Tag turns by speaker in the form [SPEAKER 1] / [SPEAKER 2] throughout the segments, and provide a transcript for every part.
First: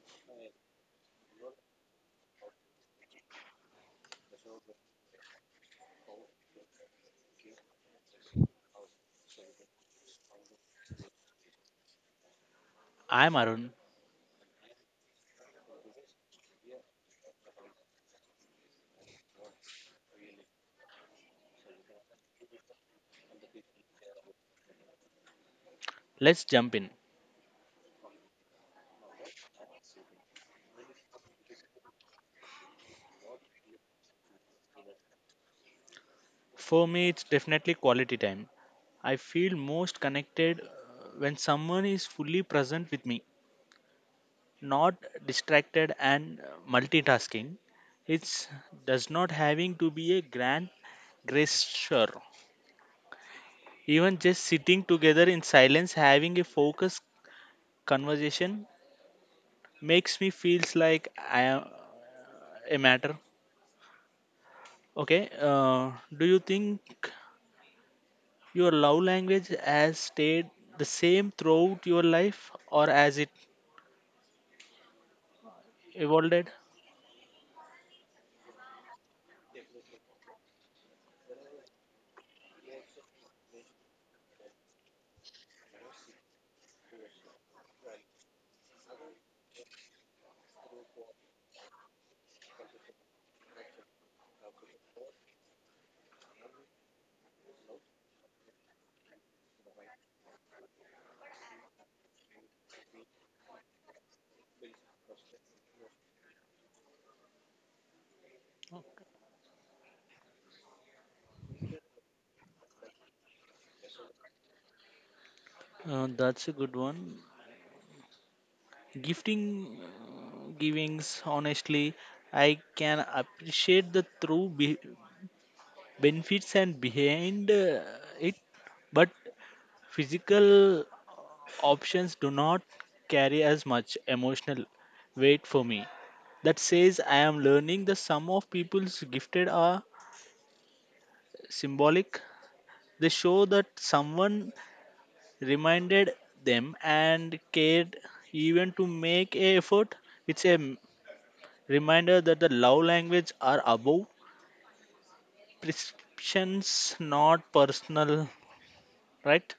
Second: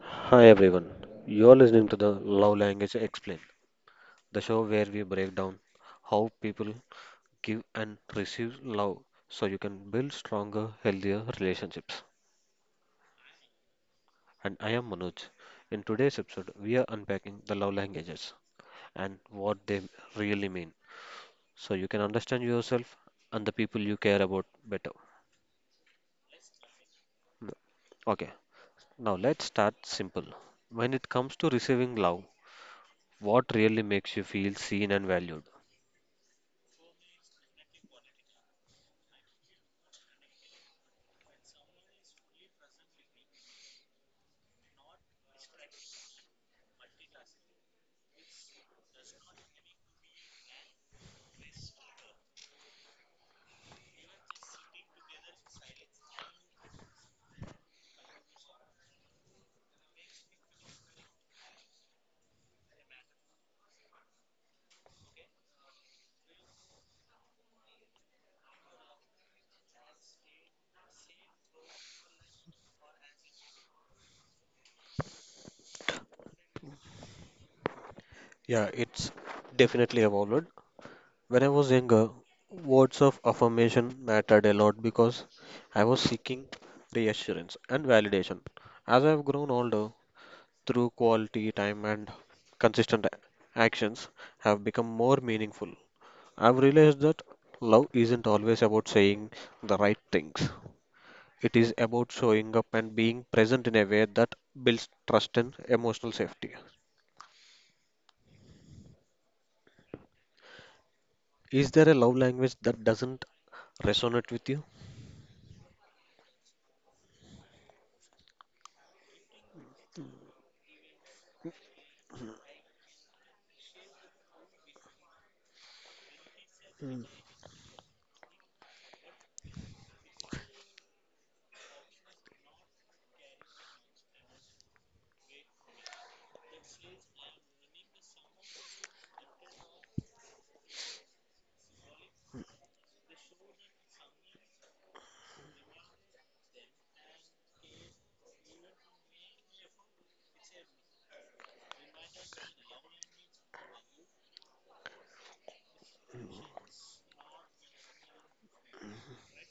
[SPEAKER 1] Hi everyone, you're listening to the Love Language Explain, the show where we break down how people give and receive love so you can build stronger, healthier relationships.
[SPEAKER 2] I'm Arun.
[SPEAKER 1] And I am Manoj. In today's episode, we are unpacking the love languages and what they really mean so you can understand yourself and the people you care about better.
[SPEAKER 2] Let's jump in.
[SPEAKER 1] Okay, now let's start simple. When it comes to receiving love, what really makes you feel seen and valued?
[SPEAKER 2] For me, it's definitely quality time. I feel most connected when someone is fully present with me, not distracted and multitasking. It's does not having to be a grand gesture. Even just sitting together in silence, having a focused conversation makes me feels like I am a matter. Okay. Do you think Your love language has stayed the same throughout your life or as it evolved?
[SPEAKER 1] Yeah, it's definitely evolved. When I was younger, words of affirmation mattered a lot because I was seeking reassurance and validation. As I've grown older, through quality time and consistent actions have become more meaningful. I've realized that love isn't always about saying the right things. It is about showing up and being present in a way that builds trust and emotional safety. Is there a love language that doesn't resonate with you?
[SPEAKER 2] That's a good one. Gifting givings, honestly, I can appreciate the true benefits and behind it, but physical options do not carry as much emotional weight for me. That says I am learning the sum of people's gifted are symbolic. They show that someone reminded them and cared even to make a effort. It's a reminder that the love language are above prescriptions, not personal, right?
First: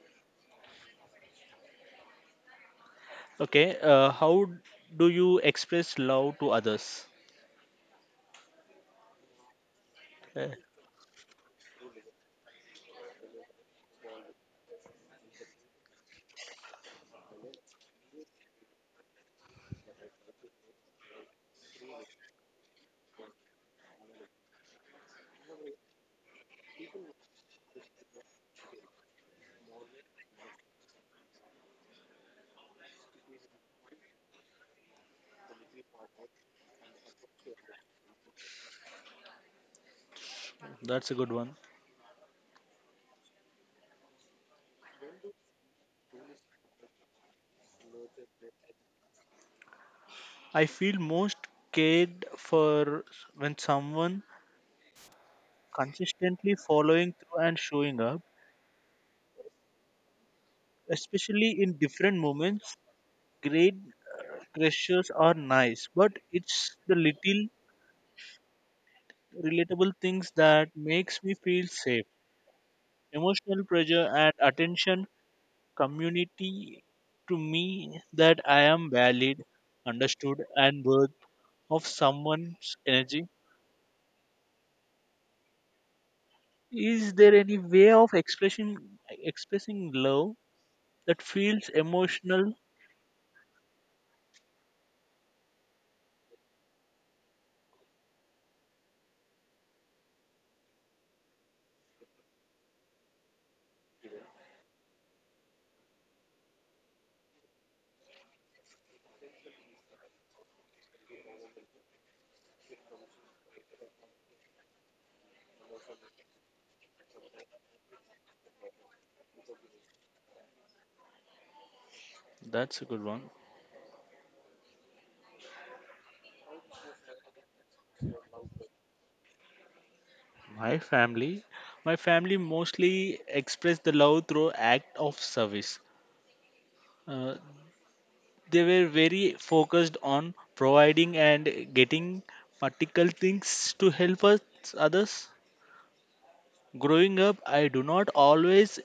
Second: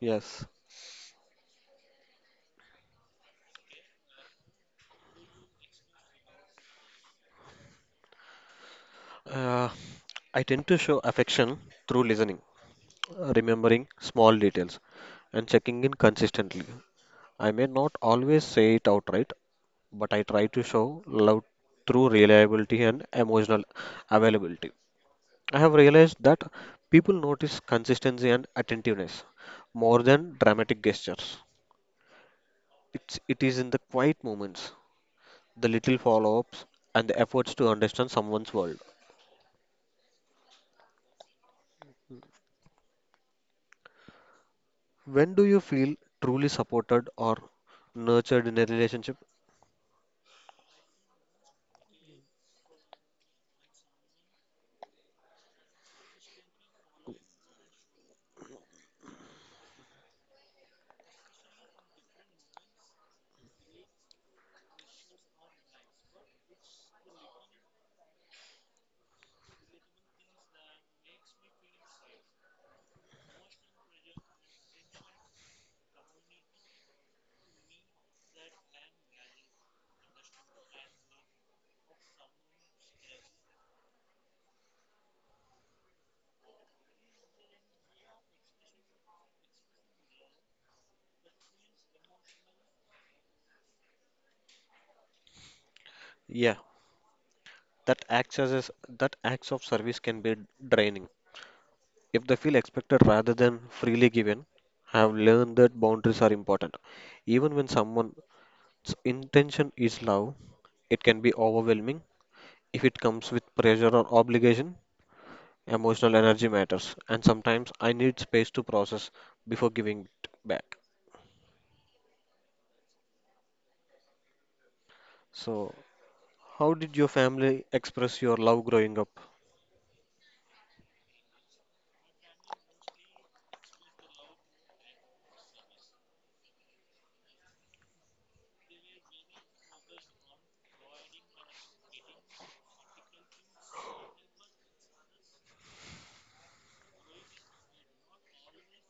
[SPEAKER 1] Yes.
[SPEAKER 2] Okay, how do you express love to others?
[SPEAKER 1] Uh, I
[SPEAKER 2] Uh,
[SPEAKER 1] tend to show affection through listening, remembering small details, and checking in consistently. I may not always say it outright, but I try to show love through reliability and emotional availability. I have realized that people notice consistency and attentiveness more than dramatic gestures. It is in the quiet moments, the little follow ups, and the efforts to understand someone's world.
[SPEAKER 2] that's a good one.
[SPEAKER 1] When do you feel truly supported or nurtured in a relationship?
[SPEAKER 2] I feel most cared for when someone consistently following through and showing up, especially in different moments. Great gestures are nice, but it's the little relatable things that makes me feel safe. Emotional pressure and attention community to me that I am valid, understood, and worth of someone's energy. Is there any way of expressing love that feels emotional?
[SPEAKER 1] Yeah, that acts as a- that acts of service can be draining. If they feel expected rather than freely given, I have learned that boundaries are important. Even when someone's intention is love, it can be overwhelming if it comes with pressure or obligation. Emotional energy matters, and sometimes I need space to process before giving it back.
[SPEAKER 2] That's a good one.
[SPEAKER 1] So, how did your family express your love growing up?
[SPEAKER 2] My family, my family mostly express the love through act of service. Uh, they were very focused on providing and getting practical things to help us others. Growing up, I do not always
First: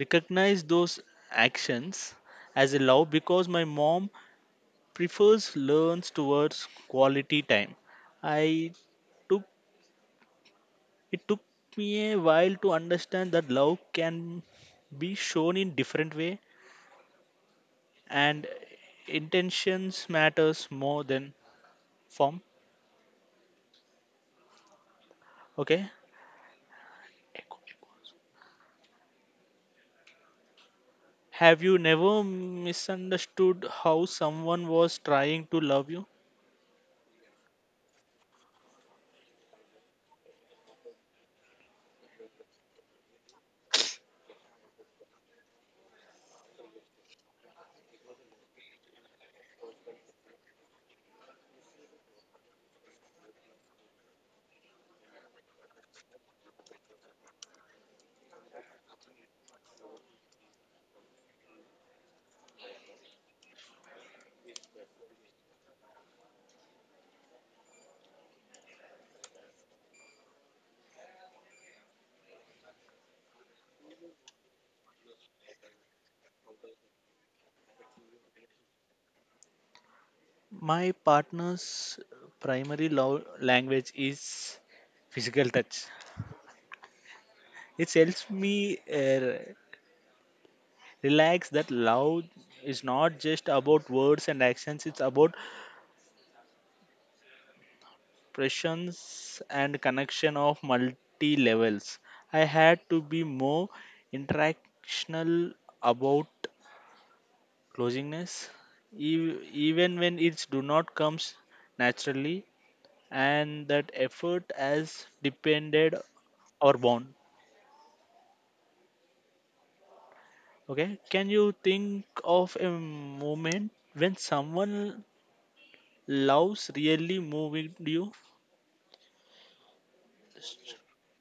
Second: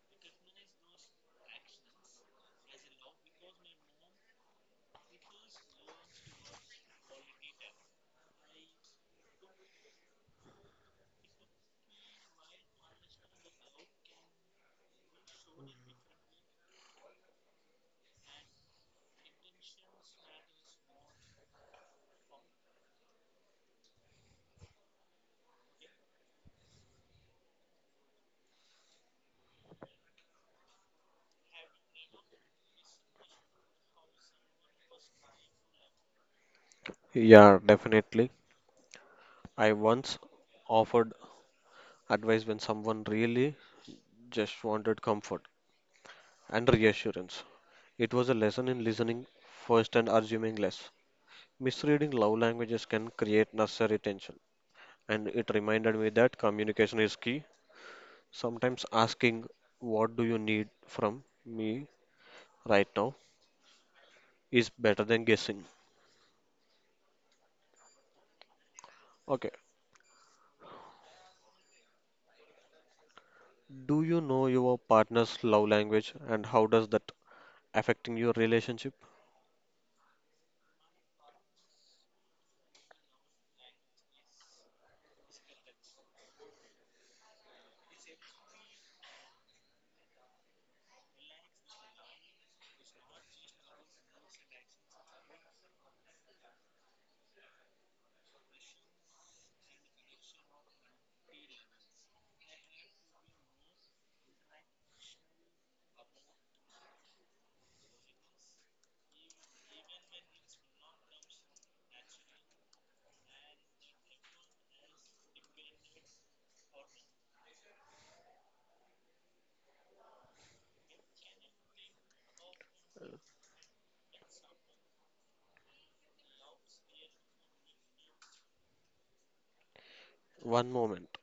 [SPEAKER 2] recognize those actions as a love because my mom prefers learns towards quality time. I took it took me a while to understand that love can be shown in different way and intentions matters more than form. Okay. Have you never misunderstood how someone was trying to love you?
[SPEAKER 1] Yeah, definitely. I once offered advice when someone really just wanted comfort and reassurance. It was a lesson in listening first and assuming less. Misreading love languages can create necessary tension, and it reminded me that communication is key. Sometimes asking, "What do you need from me right now?" is better than guessing. Okay, do you know your partner's love language and how does that affecting your relationship?
[SPEAKER 2] My partner's primary love language is physical touch. It helps me relax that love is not just about words and actions, it's about presence and connection of multi levels. I had to be more interactional about closingness ev- even when it do not comes naturally and that effort as depended or born. Okay, can you think of a moment when someone loves really moving you.
[SPEAKER 1] One moment.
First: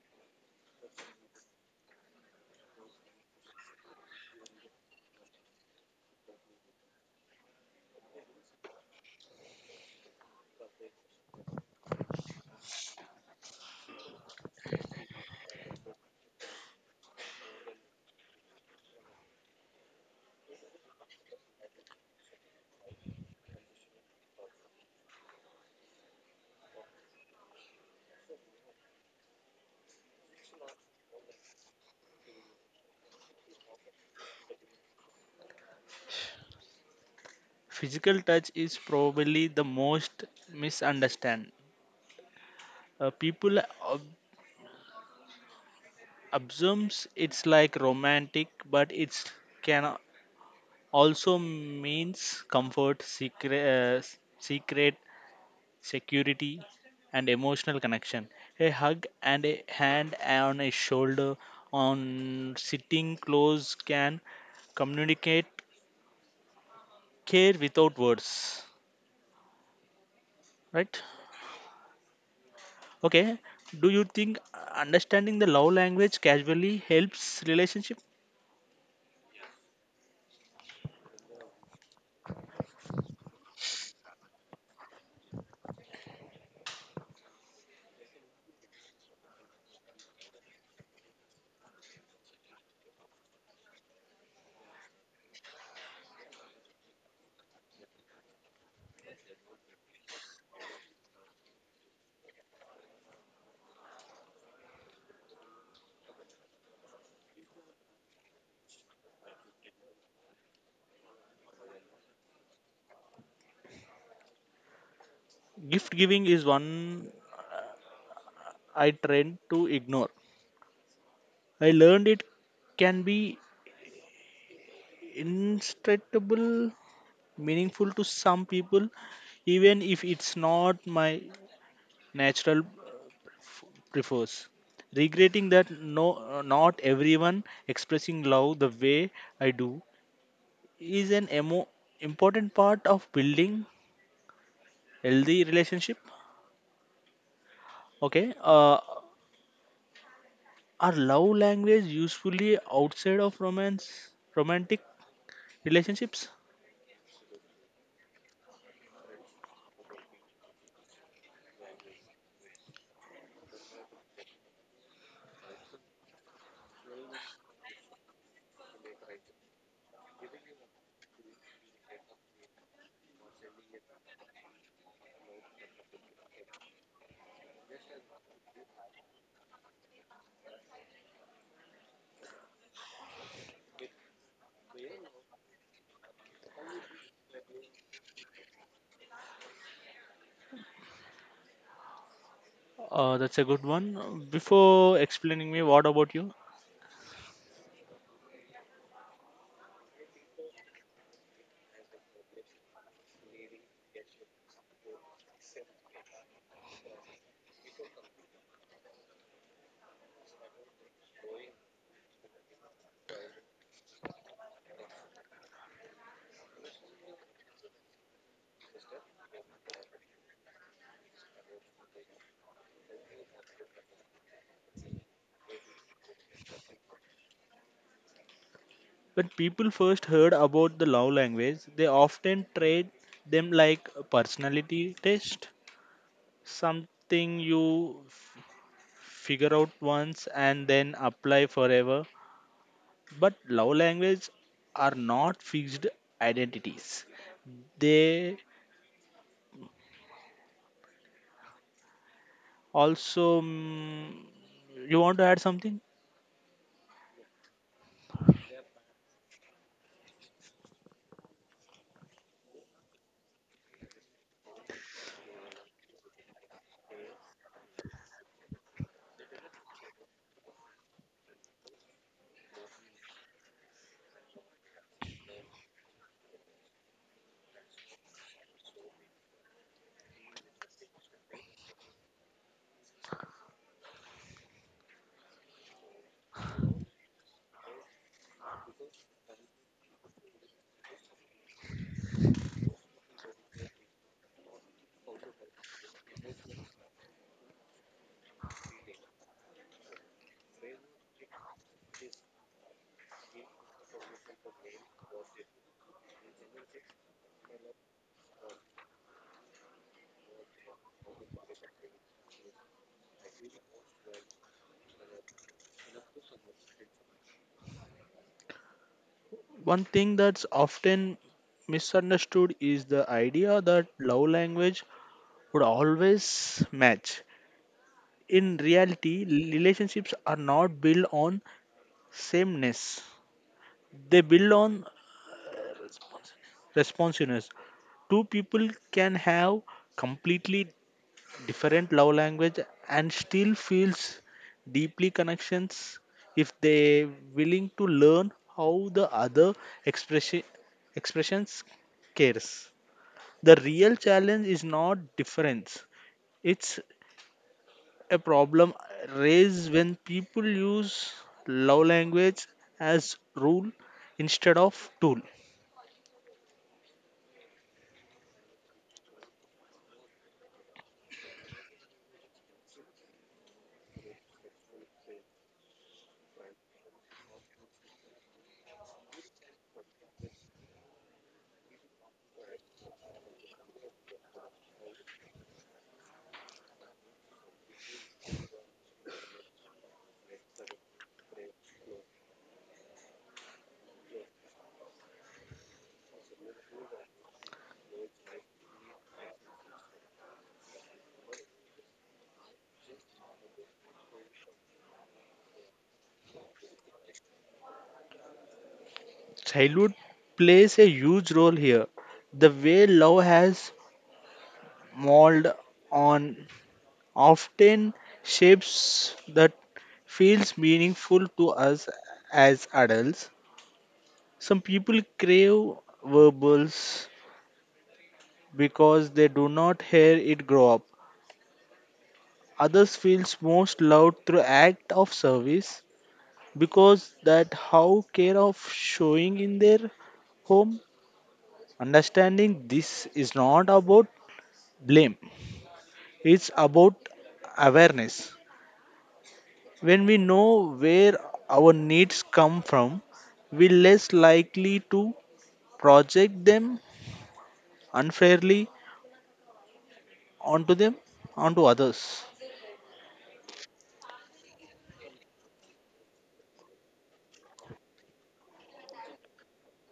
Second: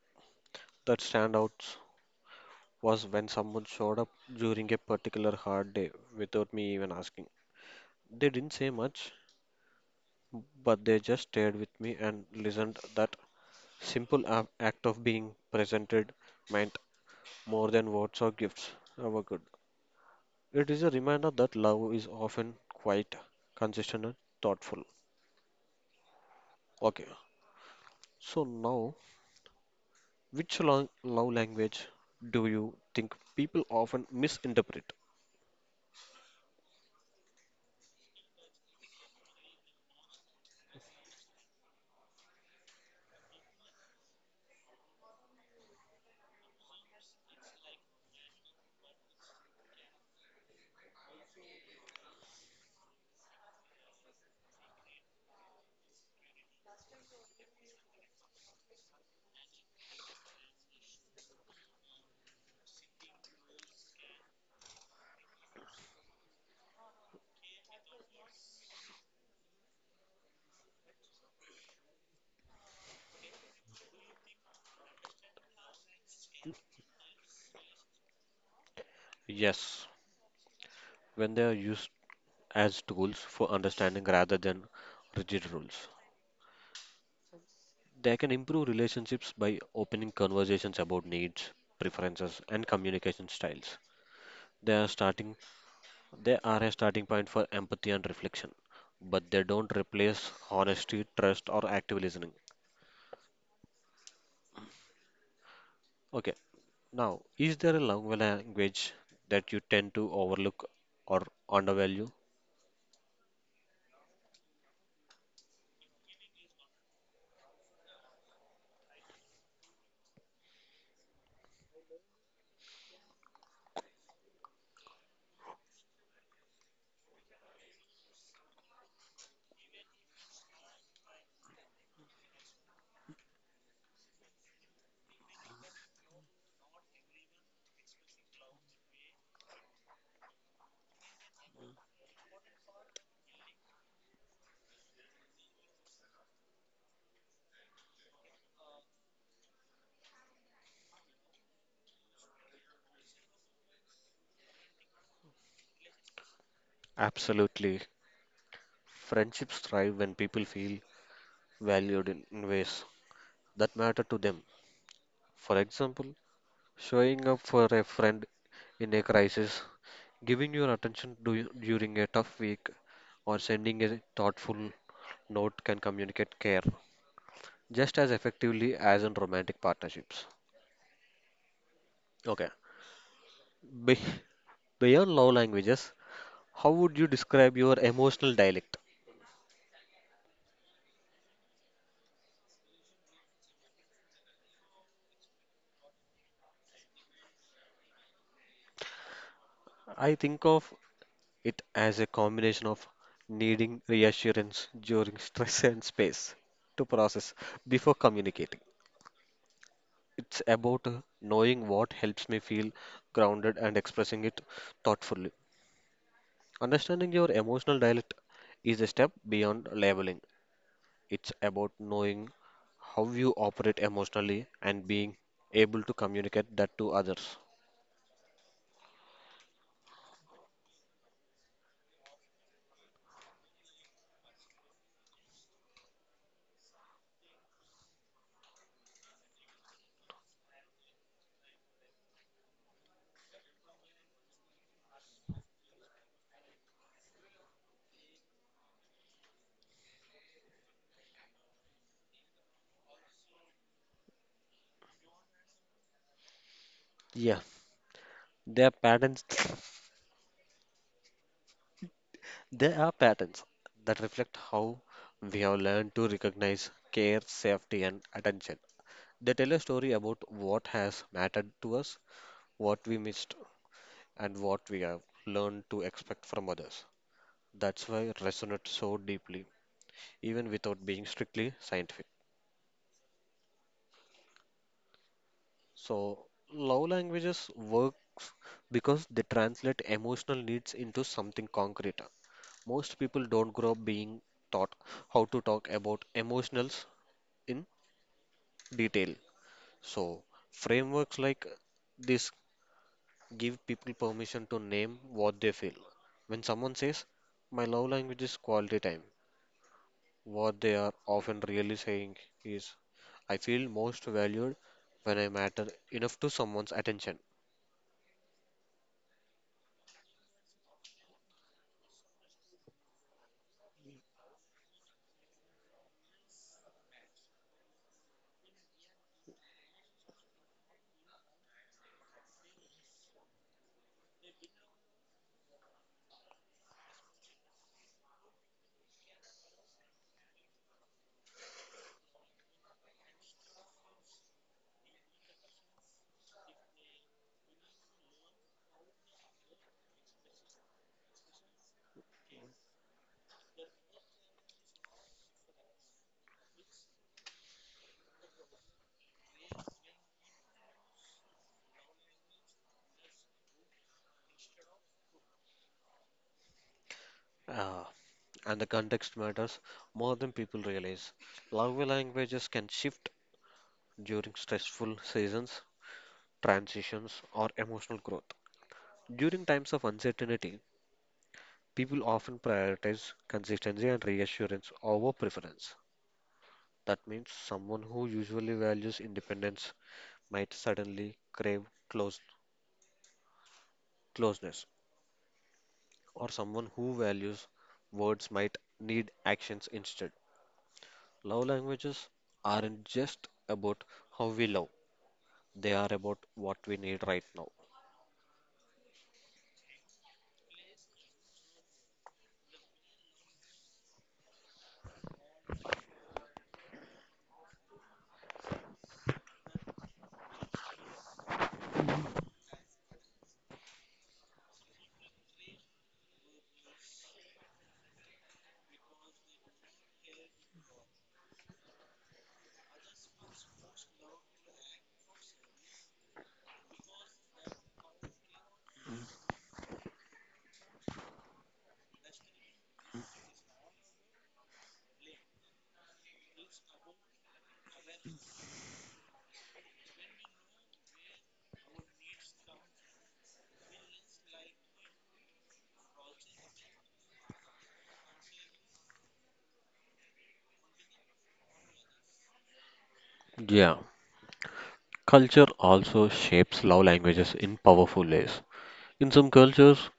[SPEAKER 1] That standout was when someone showed up during a particular hard day without me even asking. They didn't say much, but they just stayed with me and listened. That simple act of being presented meant more than words or gifts ever could. It is a reminder that love is often quite consistent and thoughtful. Okay, so now, which love language do you think people often misinterpret?
[SPEAKER 2] Physical touch is probably the most misunderstand. People ob- assumes it's like romantic but it's can also means comfort, secret, secret security, and emotional connection. A hug and a hand on a shoulder, on sitting close, can communicate care without words. Right? Okay. Do you think understanding the love language casually helps relationship?
[SPEAKER 1] Yes, when they are used as tools for understanding rather than rigid rules. They can improve relationships by opening conversations about needs, preferences, and communication styles. They are starting they are a starting point for empathy and reflection, but they don't replace honesty, trust, or active listening. Okay, now is there a love language that you tend to overlook or undervalue?
[SPEAKER 2] Gift giving is one I tend to ignore. I learned it can be instructable meaningful to some people, even if it's not my natural prefers. Regretting that no, not everyone expressing love the way I do is an important part of building healthy relationship. Okay, are love language usefully outside of romance, romantic relationships?
[SPEAKER 1] Absolutely. Friendships thrive when people feel valued in ways that matter to them. For example, showing up for a friend in a crisis, giving your attention during a tough week, or sending a thoughtful note can communicate care just as effectively as in romantic partnerships. Okay. Be- Beyond love languages, how would you describe your emotional dialect?
[SPEAKER 2] That's a good one. Before explaining me, what about you?
[SPEAKER 1] I think of it as a combination of needing reassurance during stress and space to process before communicating. It's about knowing what helps me feel grounded and expressing it thoughtfully. Understanding your emotional dialect is a step beyond labeling. It's about knowing how you operate emotionally and being able to communicate that to others.
[SPEAKER 2] When people first heard about the love language, they often treat them like a personality test, something you figure out once and then apply forever. But love language are not fixed identities. They also you want to add something?
[SPEAKER 1] Yeah, there are patterns. There are patterns that reflect how we have learned to recognize care, safety, and attention. They tell a story about what has mattered to us, what we missed, and what we have learned to expect from others. That's why it resonates so deeply, even without being strictly scientific. So, love languages work because they translate emotional needs into something concrete. Most people don't grow up being taught how to talk about emotionals in detail. So, frameworks like this give people permission to name what they feel. When someone says, "My love language is quality time," what they are often really saying is, "I feel most valued when I matter enough to someone's attention."
[SPEAKER 2] One thing that's often misunderstood is the idea that love language would always match in reality relationships are not built on sameness they build on uh, responsiveness two people can have completely different love language and still feels deeply connections if they willing to learn how the other expression expressions cares the real challenge is not difference it's a problem raised when people use love language as rule instead of tool.
[SPEAKER 1] Ah, and the context matters more than people realize. Love languages can shift during stressful seasons, transitions, or emotional growth. During times of uncertainty, people often prioritize consistency and reassurance over preference. That means someone who usually values independence might suddenly crave close, closeness, or someone who values words might need actions instead. Love languages aren't just about how we love, they are about what we need right now.
[SPEAKER 2] Childhood plays a huge role here. The way love has molded on often shapes that feels meaningful to us as adults. Some people crave verbals because they do not hear it grow up. Others feels most loved through act of service because that how care of showing in their home. Understanding this is not about blame, it's about awareness. When we know where our needs come from we are less likely to project them unfairly onto them onto others.
[SPEAKER 1] Yeah, culture also shapes love languages in powerful ways. In some cultures,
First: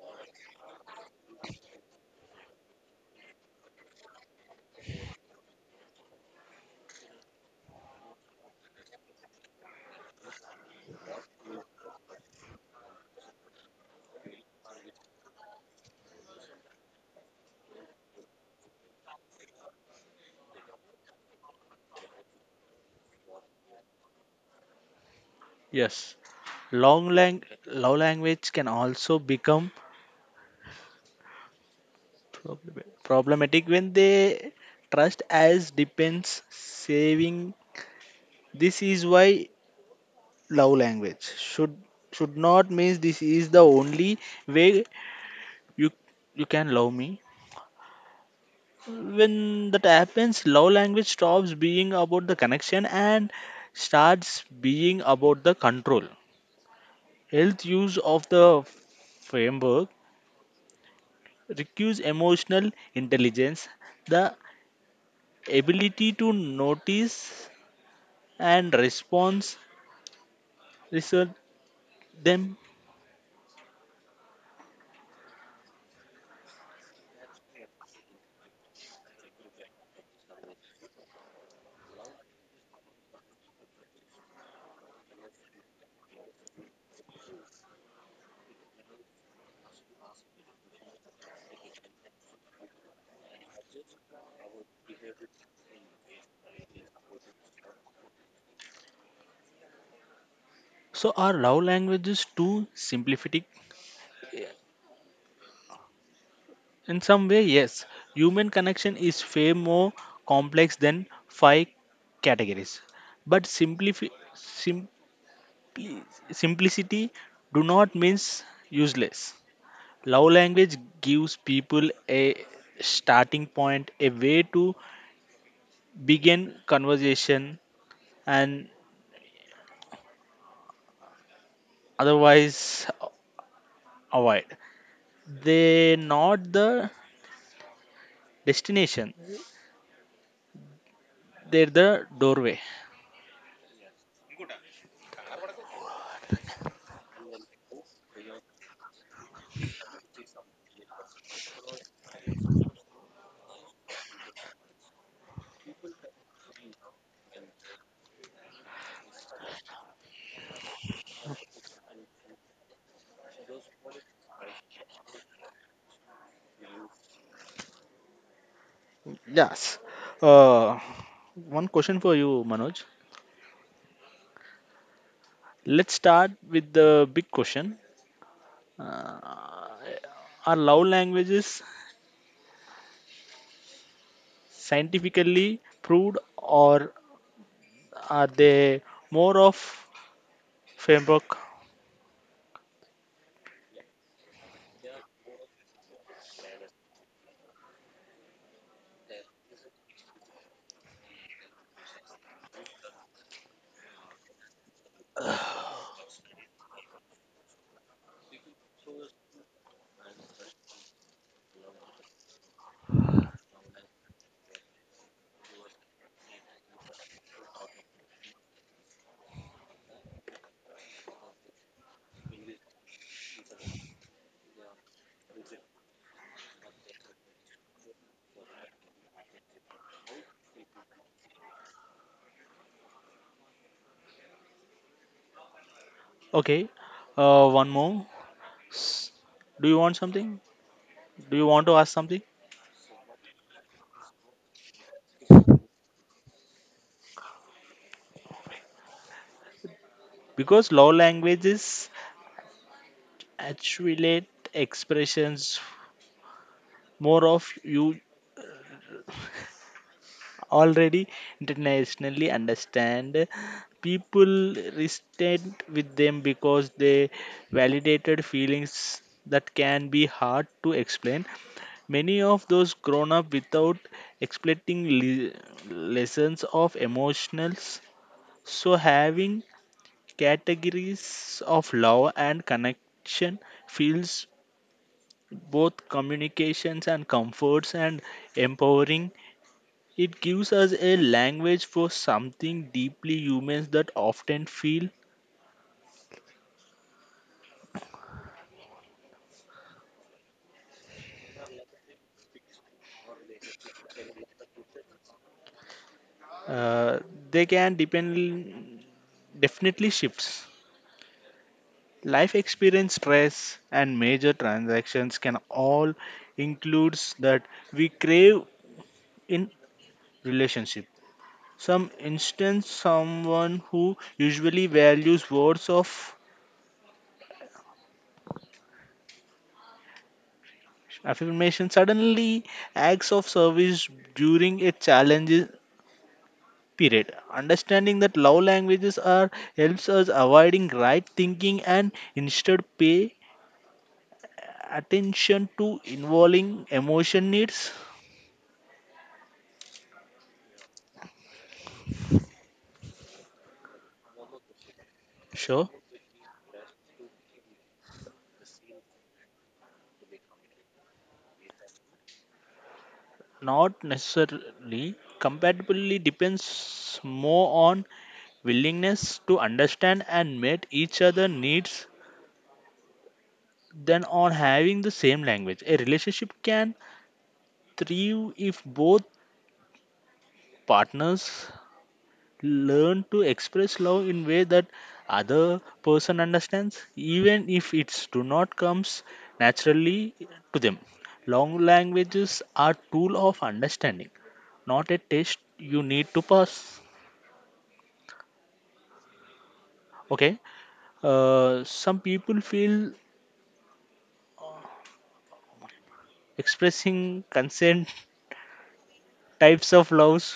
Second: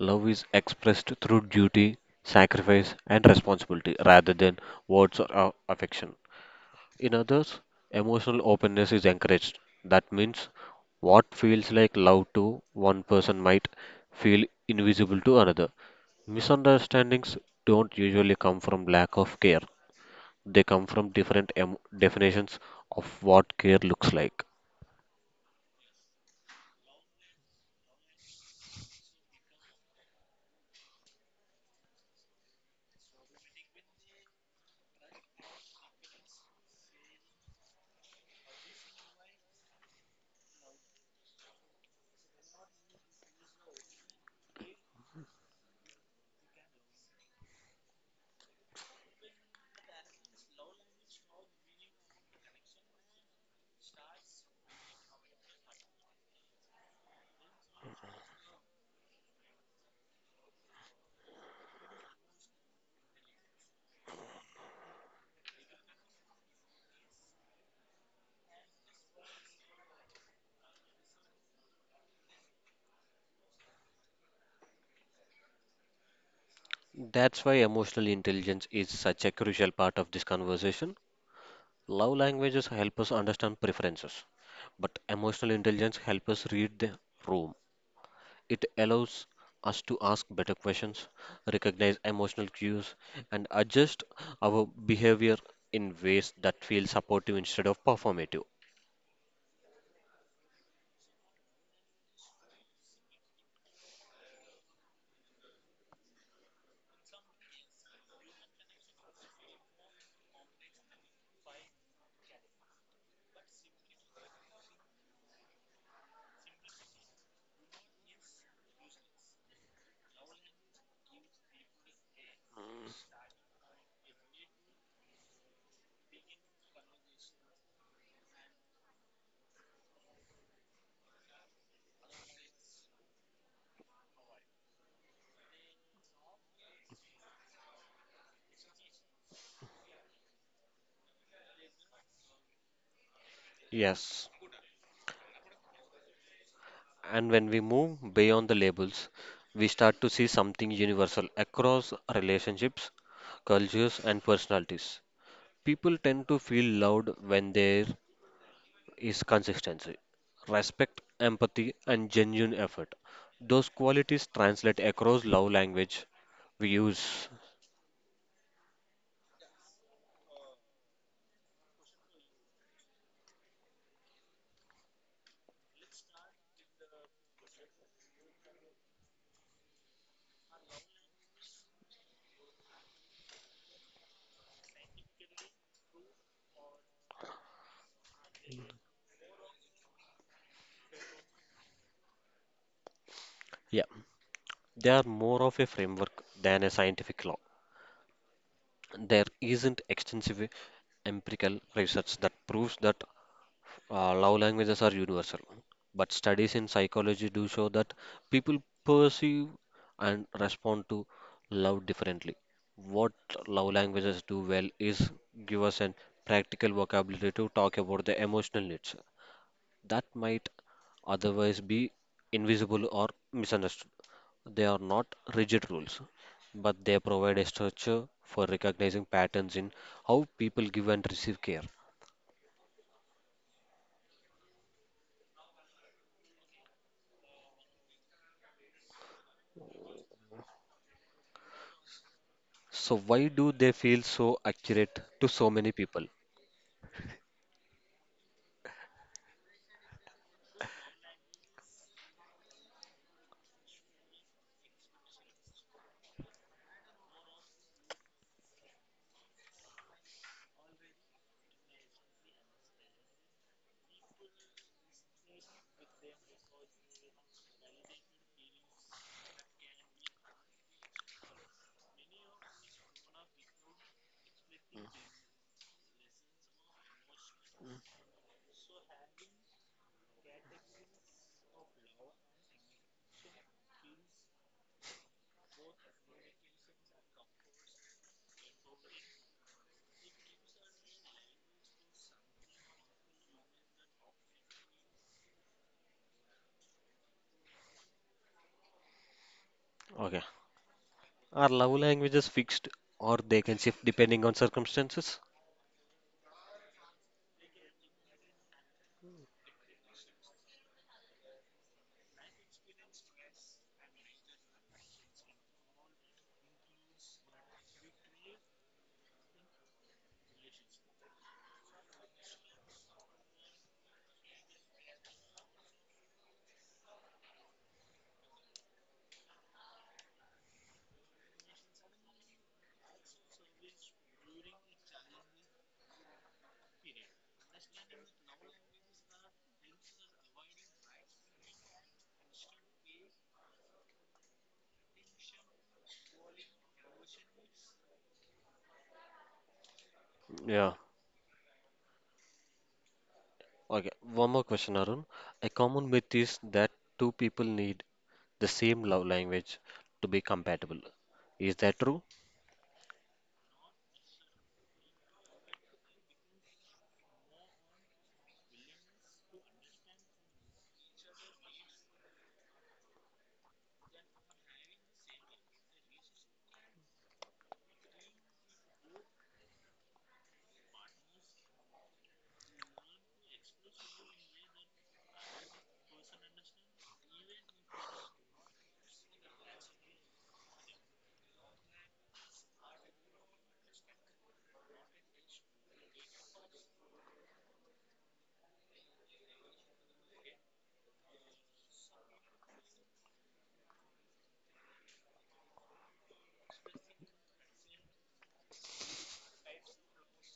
[SPEAKER 1] love is expressed through duty, sacrifice, and responsibility rather than words or affection. In others, emotional openness is encouraged. That means what feels like love to one person might feel invisible to another. Misunderstandings don't usually come from lack of care, they come from different definitions of what care looks like.
[SPEAKER 2] Yes, love language can also become problematic when they trust as depends saving. This is why love language should not mean this is the only way you you can love me. When that happens, love language stops being about the connection and starts being about the control. Health use of the framework requires emotional intelligence, the ability to notice and response research them.
[SPEAKER 1] That's why emotional intelligence is such a crucial part of this conversation. Love languages help us understand preferences, but emotional intelligence helps us read the room. It allows us to ask better questions, recognize emotional cues, and adjust our behavior in ways that feel supportive instead of performative.
[SPEAKER 2] So are love languages too simplistic? In some way, yes. Human connection is far more complex than five categories. But simpli- simplicity do not means useless. Love language gives people a starting point, a way to begin conversation and otherwise avoid. They not the destination, they're the doorway.
[SPEAKER 1] Yes, and when we move beyond the labels, we start to see something universal across relationships, cultures, and personalities. People tend to feel loved when they is consistency. Respect, empathy, and genuine effort. Those qualities translate across love language we use.
[SPEAKER 2] Yes. Uh, one question for you, Manoj. Let's start with the big question. Uh, are love languages scientifically proved or are they more of framework?
[SPEAKER 1] Yeah, they are more of a framework than a scientific law. There isn't extensive empirical research that proves that love languages are universal, but studies in psychology do show that people perceive and respond to love differently. What love languages do well is give us an practical vocabulary to talk about the emotional needs that might otherwise be invisible or misunderstood. They are not rigid rules, but they provide a structure for recognizing patterns in how people give and receive care.
[SPEAKER 2] Okay. One more. S- Do you want something? Do you want to ask something?
[SPEAKER 1] So why do they feel so accurate to so many people?
[SPEAKER 2] Because love languages actually expressions more of you already internationally understand. People resonate with them because they validated feelings that can be hard to explain. Many of those grown up without expecting lessons of emotionals. So having categories of love and connection feels both communications and comforts and empowering it gives us a language for something deeply humans that often feel.
[SPEAKER 1] Okay. Are love languages fixed or they can shift depending on circumstances?
[SPEAKER 2] uh, they can depend definitely shifts. Life experience, stress, and major transactions can all includes that we crave in relationship. Some instance, someone who usually values words of affirmation suddenly acts of service during a challenge period. Understanding that love languages are helps us avoiding right thinking and instead pay attention to involving emotion needs.
[SPEAKER 1] Yeah. Okay, one more question, Arun. A
[SPEAKER 2] Sure,
[SPEAKER 1] common myth is that two people need the same love language to be compatible. Is that true?
[SPEAKER 2] not necessarily compatibility depends more on willingness to understand and meet each other needs than on having the same language. A relationship can thrive if both partners learn to express love in way that other person understands even if it's do not comes naturally to them. Long languages are tool of understanding, not a test you need to pass. Okay, some people feel expressing consent types of loves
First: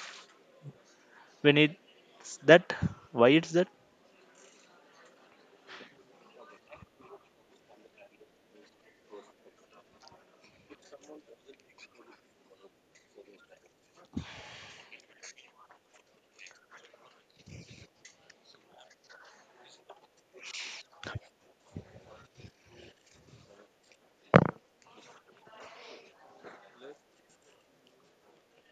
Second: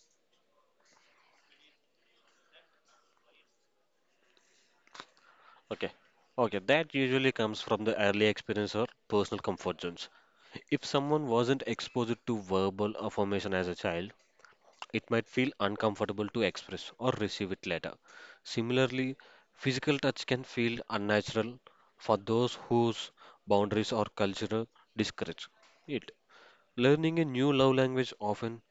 [SPEAKER 2] when it's that why it's that.
[SPEAKER 1] Okay. Okay, that usually comes from the early experience or personal comfort zones. If someone wasn't exposed to verbal affirmation as a child, it might feel uncomfortable to express or receive it later. Similarly, physical touch can feel unnatural for those whose boundaries or culture discourage it. Learning a new love language often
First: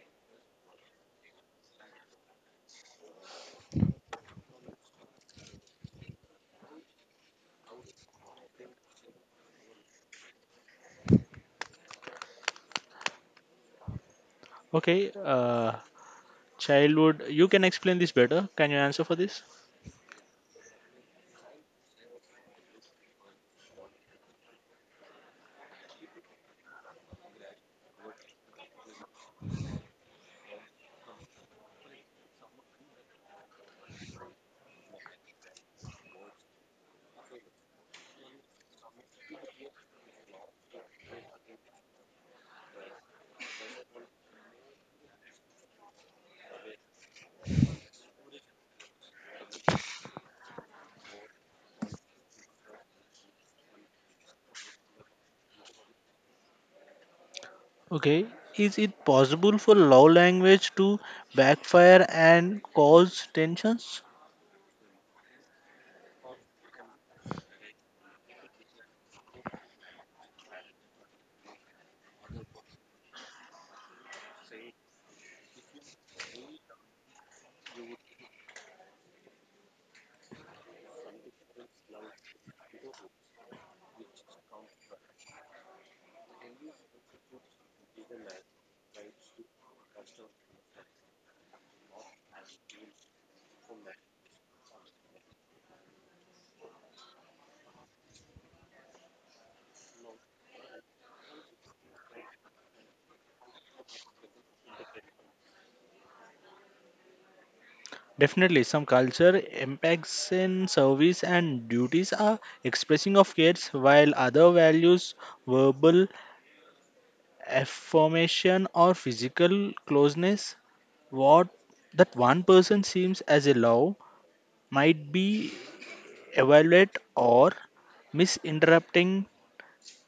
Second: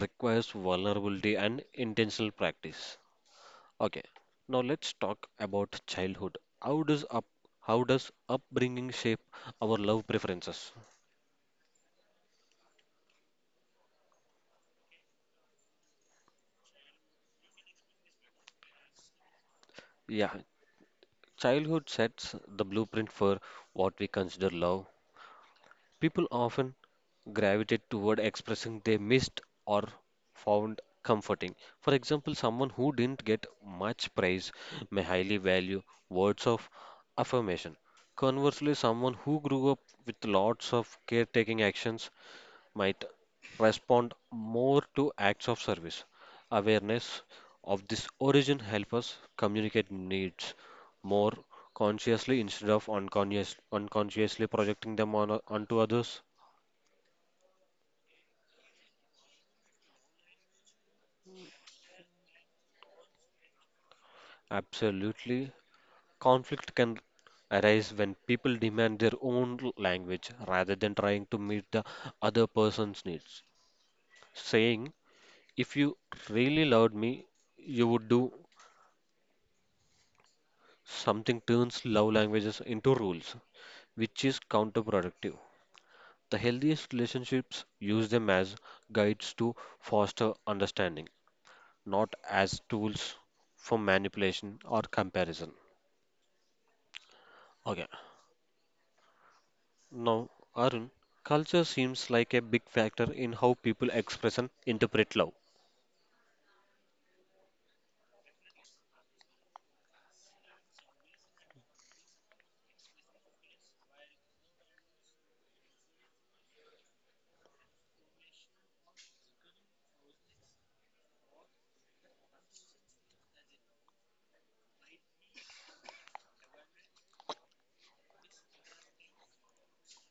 [SPEAKER 1] requires vulnerability and intentional practice. Okay, now let's talk about childhood. How does upbringing shape our love preferences?
[SPEAKER 2] Okay, childhood you can explain this better, can you answer for this.
[SPEAKER 1] Yeah, childhood sets the blueprint for what we consider love. People often gravitate toward expressing they missed or found comforting. For example, someone who didn't get much praise may highly value words of affirmation. Conversely, someone who grew up with lots of caretaking actions might respond more to acts of service. Awareness of this origin helps us communicate needs more consciously instead of unconsciously projecting them onto others.
[SPEAKER 2] Okay, is it possible for love language to backfire and cause tensions?
[SPEAKER 1] Absolutely. Conflict can arise when people demand their own language rather than trying to meet the other person's needs. Saying, "If you really loved me, you would do something" turns love languages into rules, which is counterproductive. The healthiest relationships use them as guides to foster understanding, not as tools for manipulation or comparison. Okay. Now, Arun, culture seems like a big factor in how people express and interpret love.
[SPEAKER 2] Definitely, some culture impacts in service and duties are expressing of cares, while other values verbal affirmation or physical closeness. What that one person seems as a love might be evaluated or misinterpreting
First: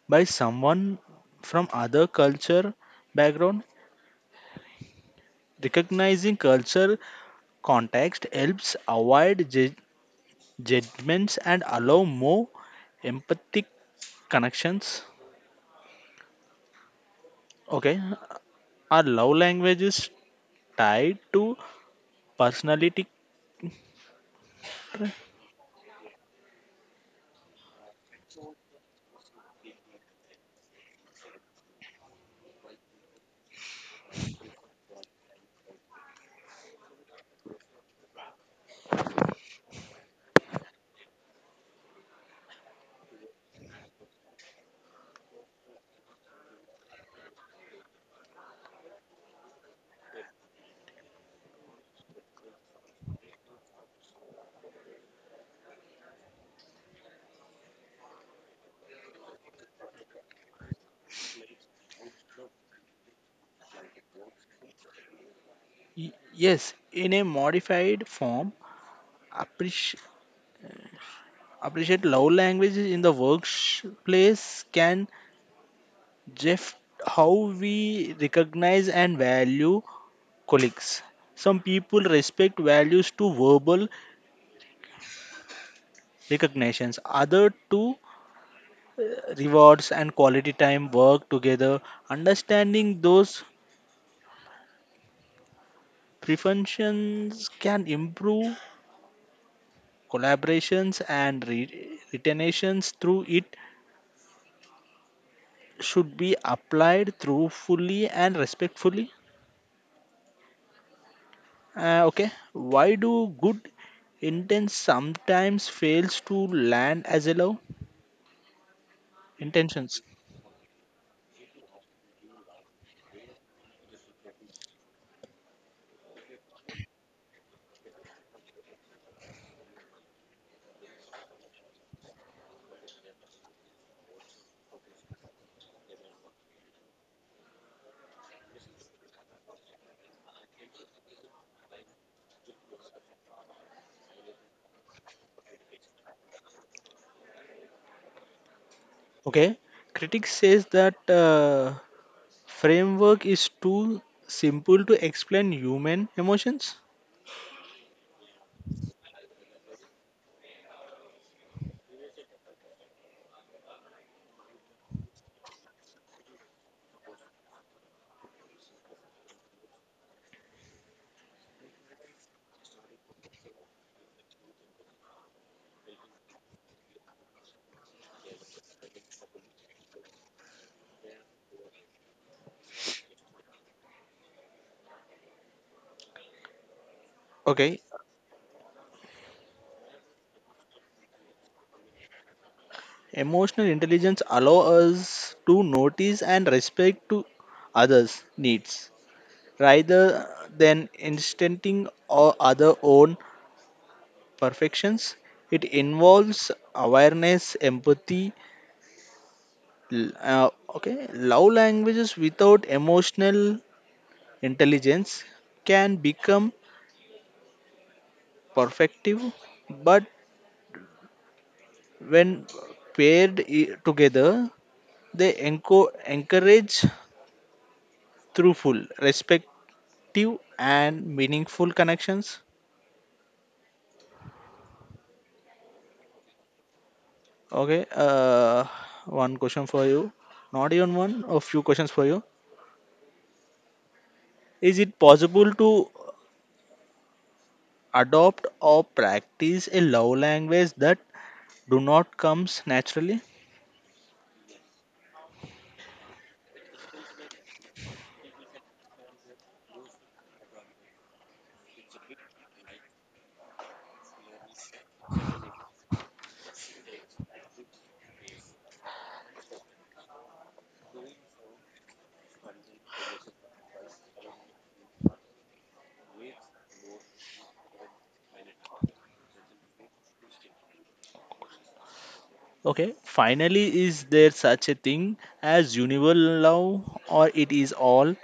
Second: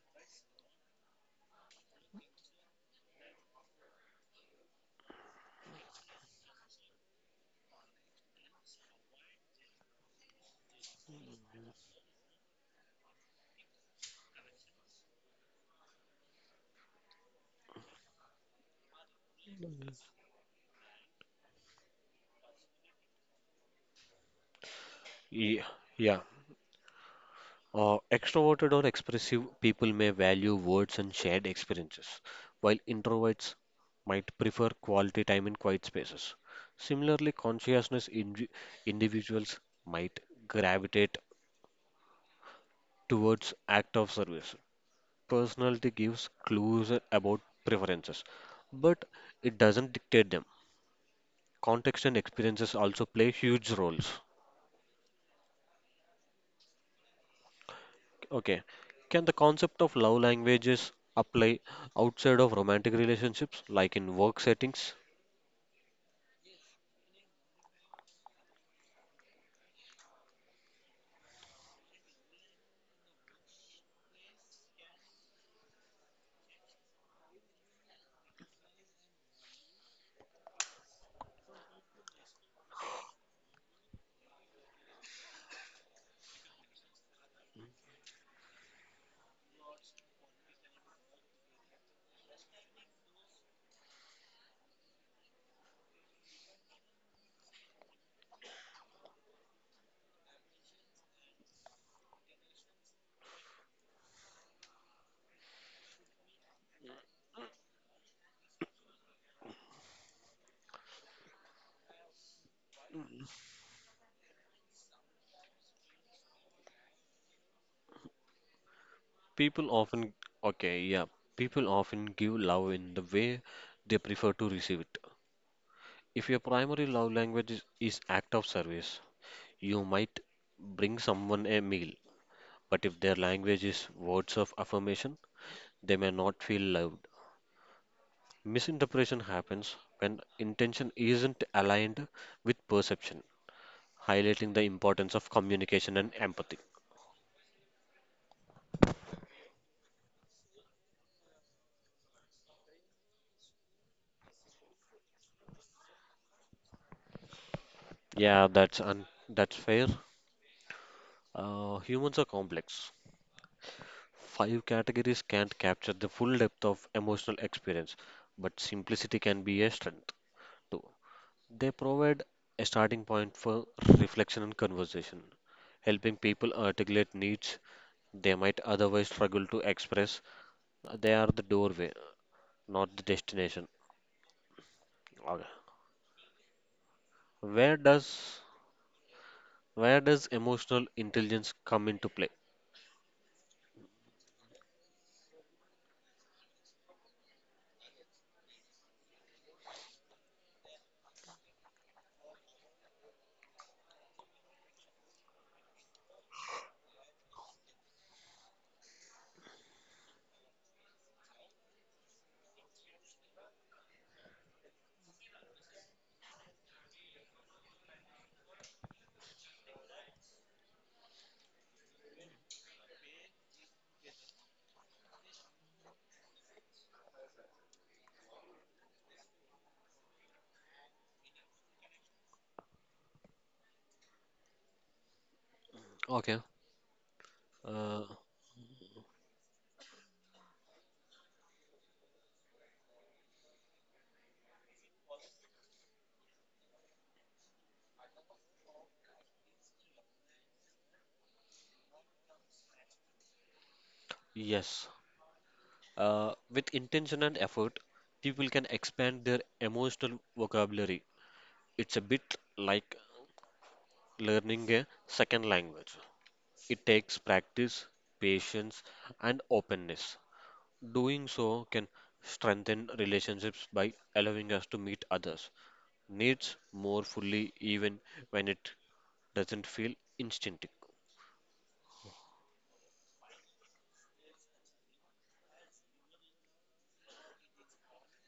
[SPEAKER 2] by someone from other culture background. Recognizing culture context helps avoid judgments and allow more empathic connections. Okay, our love language is tied to personality.
[SPEAKER 1] Yeah, yeah. Extroverted or expressive people may value words and shared experiences, while introverts might prefer quality time in quiet spaces. Similarly, consciousness individuals might gravitate towards act of service. Personality gives clues about preferences, but it doesn't dictate them. Context and experiences also play huge roles. Okay, can the concept of love languages apply outside of romantic relationships, like in work settings?
[SPEAKER 2] Yes, in a modified form, appreci- appreciate love languages in the workplace can shift how we recognize and value colleagues. Some people respect values to verbal recognitions. Other two rewards and quality time work together. Understanding those preferences can improve collaborations and retentions through it should be applied through fully and respectfully. Okay, why do good intents sometimes fails to land as a love
[SPEAKER 1] People
[SPEAKER 2] intentions?
[SPEAKER 1] often, okay, yeah, people often give love in the way they prefer to receive it. If your primary love language is act of service, you might bring someone a meal, but if their language is words of affirmation, they may not feel loved. Misinterpretation happens when intention isn't aligned with perception, highlighting the importance of communication and empathy.
[SPEAKER 2] Okay, critics says that. Framework is too simple to explain human emotions.
[SPEAKER 1] Yeah, that's fair. Humans are complex. Five categories can't capture the full depth of emotional experience, but simplicity can be a strength too. They provide a starting point for reflection and conversation, helping people articulate needs they might otherwise struggle to express. They are the doorway, not the destination. Okay. Where
[SPEAKER 2] Okay,
[SPEAKER 1] does where does emotional intelligence come into play?
[SPEAKER 2] emotional intelligence allows us to notice and respect to others' needs rather than instincting or other own perfections. It involves awareness, empathy, l- uh, okay, love languages without emotional intelligence can become perfective, but when paired together, they encourage through full, respective, and meaningful connections.
[SPEAKER 1] Okay.
[SPEAKER 2] Okay,
[SPEAKER 1] Uh,
[SPEAKER 2] one question for you. Not even one, a few questions for you. Is it possible to adopt or practice a love language that do not comes naturally?
[SPEAKER 1] yes. With intention and effort, people can expand their emotional vocabulary. It's a bit like learning a second language. It takes practice, patience, and openness. Doing so can strengthen relationships by allowing us to meet others' needs more fully, even when it doesn't feel instinctive.
[SPEAKER 2] Okay, finally, is there such a thing as universal love or it is all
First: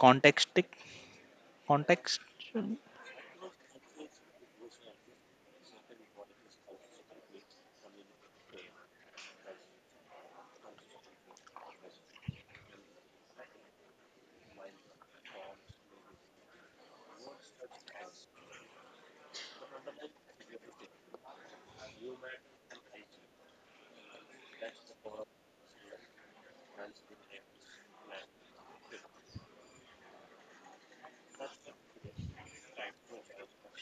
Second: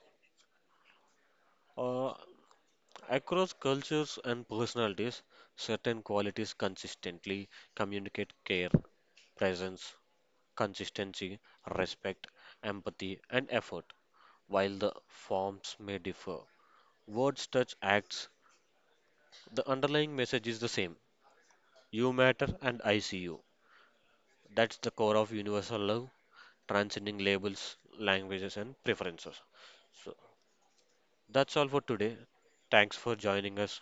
[SPEAKER 2] contextic?
[SPEAKER 1] Uh,
[SPEAKER 2] Context?
[SPEAKER 1] Across cultures and personalities, certain qualities consistently communicate care, presence, consistency, respect, empathy, and effort. While the forms may differ, words touch acts, the underlying message is the same. You matter and I see you. That's the core of universal love, transcending labels, languages, and preferences. So that's all for today. Thanks for joining us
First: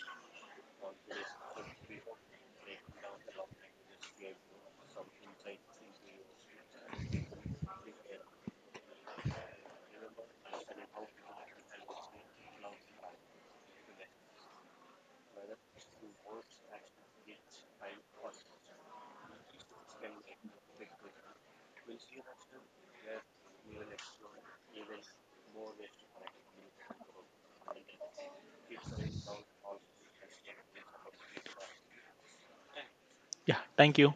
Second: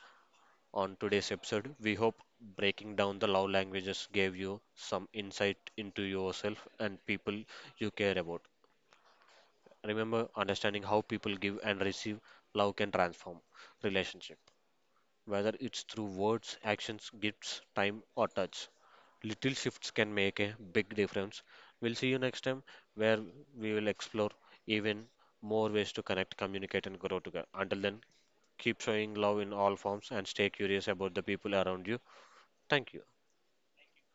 [SPEAKER 1] on today's episode. We hope breaking down the love languages gave you some insight into yourself and people you care about. Remember, understanding how people give and receive love can transform relationship, whether it's through words, actions, gifts, time, or touch. Little shifts can make a big difference. We'll see you next time where we will explore even more ways to connect, communicate, and grow together. Until then, keep showing love in all forms and stay curious about the people around you. Thank you.
[SPEAKER 2] Yeah, thank you.